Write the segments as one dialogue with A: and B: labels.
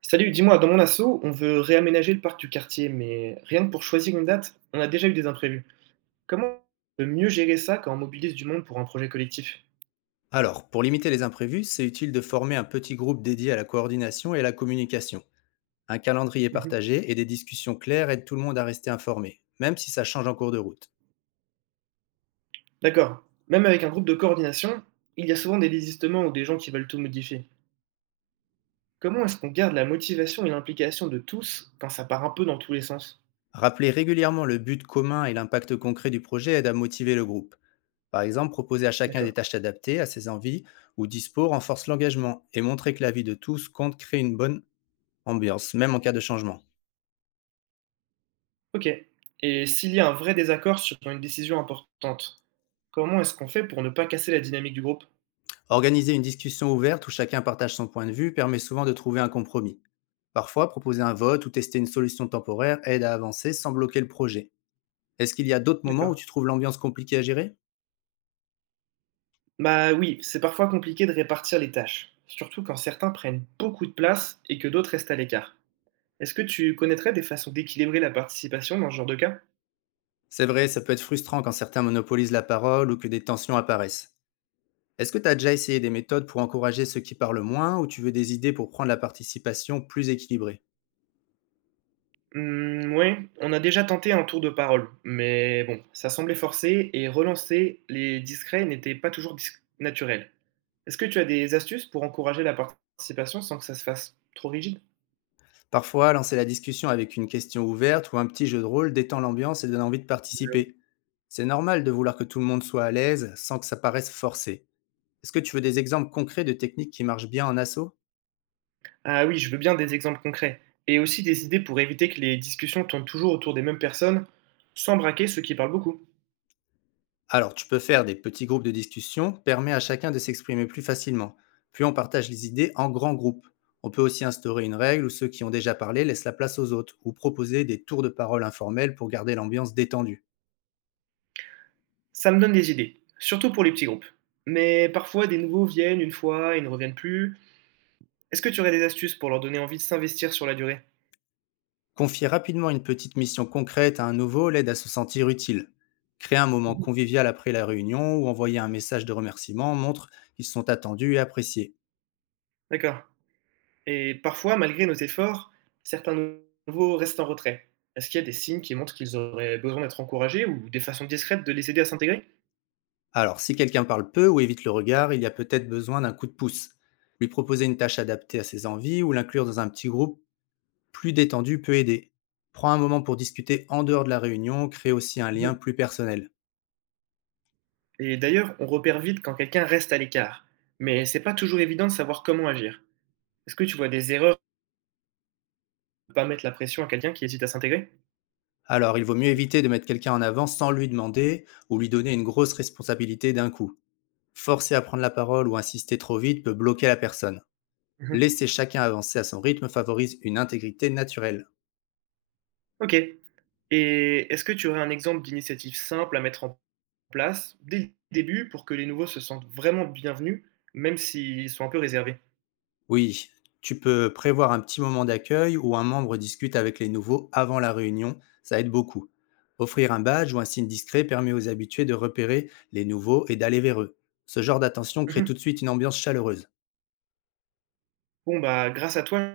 A: Salut, dis-moi, dans mon assaut, on veut réaménager le parc du quartier, mais rien que pour choisir une date, on a déjà eu des imprévus. Comment on peut mieux gérer ça quand on mobilise du monde pour un projet collectif?
B: Alors, pour limiter les imprévus, c'est utile de former un petit groupe dédié à la coordination et à la communication. Un calendrier
A: Mhm.
B: partagé et des discussions claires aident tout le monde à rester informé, même si ça change en cours de route.
A: D'accord. Même avec un groupe de coordination, il y a souvent des désistements ou des gens qui veulent tout modifier. Comment est-ce qu'on garde la motivation et l'implication de tous quand ça part un peu dans tous les sens?
B: Rappeler régulièrement le but commun et l'impact concret du projet aide à motiver le groupe. Par exemple, proposer à chacun des
A: D'accord.
B: tâches adaptées à ses envies ou dispo renforce l'engagement, et montrer que l'avis de tous compte crée une bonne ambiance, même en cas de changement.
A: Ok. Et s'il y a un vrai désaccord sur une décision importante, comment est-ce qu'on fait pour ne pas casser la dynamique du groupe?
B: Organiser une discussion ouverte où chacun partage son point de vue permet souvent de trouver un compromis. Parfois, proposer un vote ou tester une solution temporaire aide à avancer sans bloquer le projet. Est-ce qu'il y a d'autres moments où
A: D'accord.
B: tu trouves l'ambiance compliquée à gérer?
A: Bah oui, c'est parfois compliqué de répartir les tâches, surtout quand certains prennent beaucoup de place et que d'autres restent à l'écart. Est-ce que tu connaîtrais des façons d'équilibrer la participation dans ce genre de cas?
B: C'est vrai, ça peut être frustrant quand certains monopolisent la parole ou que des tensions apparaissent. Est-ce que tu as déjà essayé des méthodes pour encourager ceux qui parlent moins, ou tu veux des idées pour prendre la participation plus équilibrée?
A: Oui, on a déjà tenté un tour de parole, mais bon, ça semblait forcé et relancer les discrets n'était pas toujours naturel. Est-ce que tu as des astuces pour encourager la participation sans que ça se fasse trop rigide?
B: Parfois, lancer la discussion avec une question ouverte ou un petit jeu de rôle détend l'ambiance et donne envie de participer. C'est normal de vouloir que tout le monde soit à l'aise sans que ça paraisse forcé. Est-ce que tu veux des exemples concrets de techniques qui marchent bien en asso?
A: Ah oui, je veux bien des exemples concrets et aussi des idées pour éviter que les discussions tournent toujours autour des mêmes personnes sans braquer ceux qui parlent beaucoup.
B: Alors, tu peux faire des petits groupes de discussion, permet à chacun de s'exprimer plus facilement. Puis on partage les idées en grands groupes. On peut aussi instaurer une règle où ceux qui ont déjà parlé laissent la place aux autres, ou proposer des tours de parole informels pour garder l'ambiance détendue.
A: Ça me donne des idées, surtout pour les petits groupes. Mais parfois, des nouveaux viennent une fois et ne reviennent plus. Est-ce que tu aurais des astuces pour leur donner envie de s'investir sur la durée?
B: Confier rapidement une petite mission concrète à un nouveau l'aide à se sentir utile. Créer un moment
A: Mhm.
B: convivial après la réunion ou envoyer un message de remerciement montre qu'ils sont attendus et appréciés.
A: D'accord. Et parfois, malgré nos efforts, certains nouveaux restent en retrait. Est-ce qu'il y a des signes qui montrent qu'ils auraient besoin d'être encouragés ou des façons discrètes de les aider à s'intégrer?
B: Alors, si quelqu'un parle peu ou évite le regard, il y a peut-être besoin d'un coup de pouce. Lui proposer une tâche adaptée à ses envies ou l'inclure dans un petit groupe plus détendu peut aider. Prends un moment pour discuter en dehors de la réunion, crée aussi un lien
A: Mhm.
B: plus personnel.
A: Et d'ailleurs, on repère vite quand quelqu'un reste à l'écart. Mais c'est pas toujours évident de savoir comment agir. Est-ce que tu vois des erreurs de ne pas mettre la pression à quelqu'un qui hésite à s'intégrer?
B: Alors, il vaut mieux éviter de mettre quelqu'un en avant sans lui demander, ou lui donner une grosse responsabilité d'un coup. Forcer à prendre la parole ou insister trop vite peut bloquer la personne.
A: Mhm.
B: Laisser chacun avancer à son rythme favorise une intégrité naturelle.
A: OK. Et est-ce que tu aurais un exemple d'initiative simple à mettre en place dès le début pour que les nouveaux se sentent vraiment bienvenus, même s'ils sont un peu réservés?
B: Oui, tu peux prévoir un petit moment d'accueil où un membre discute avec les nouveaux avant la réunion, ça aide beaucoup. Offrir un badge ou un signe discret permet aux habitués de repérer les nouveaux et d'aller vers eux. Ce genre d'attention crée tout
A: Mmh.
B: de suite une ambiance chaleureuse.
A: Bon, bah, grâce à toi, je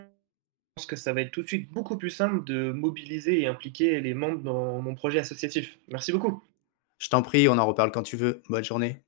A: pense que ça va être tout de suite beaucoup plus simple de mobiliser et impliquer les membres dans mon projet associatif. Merci beaucoup.
B: Je t'en prie, on en reparle quand tu veux. Bonne journée.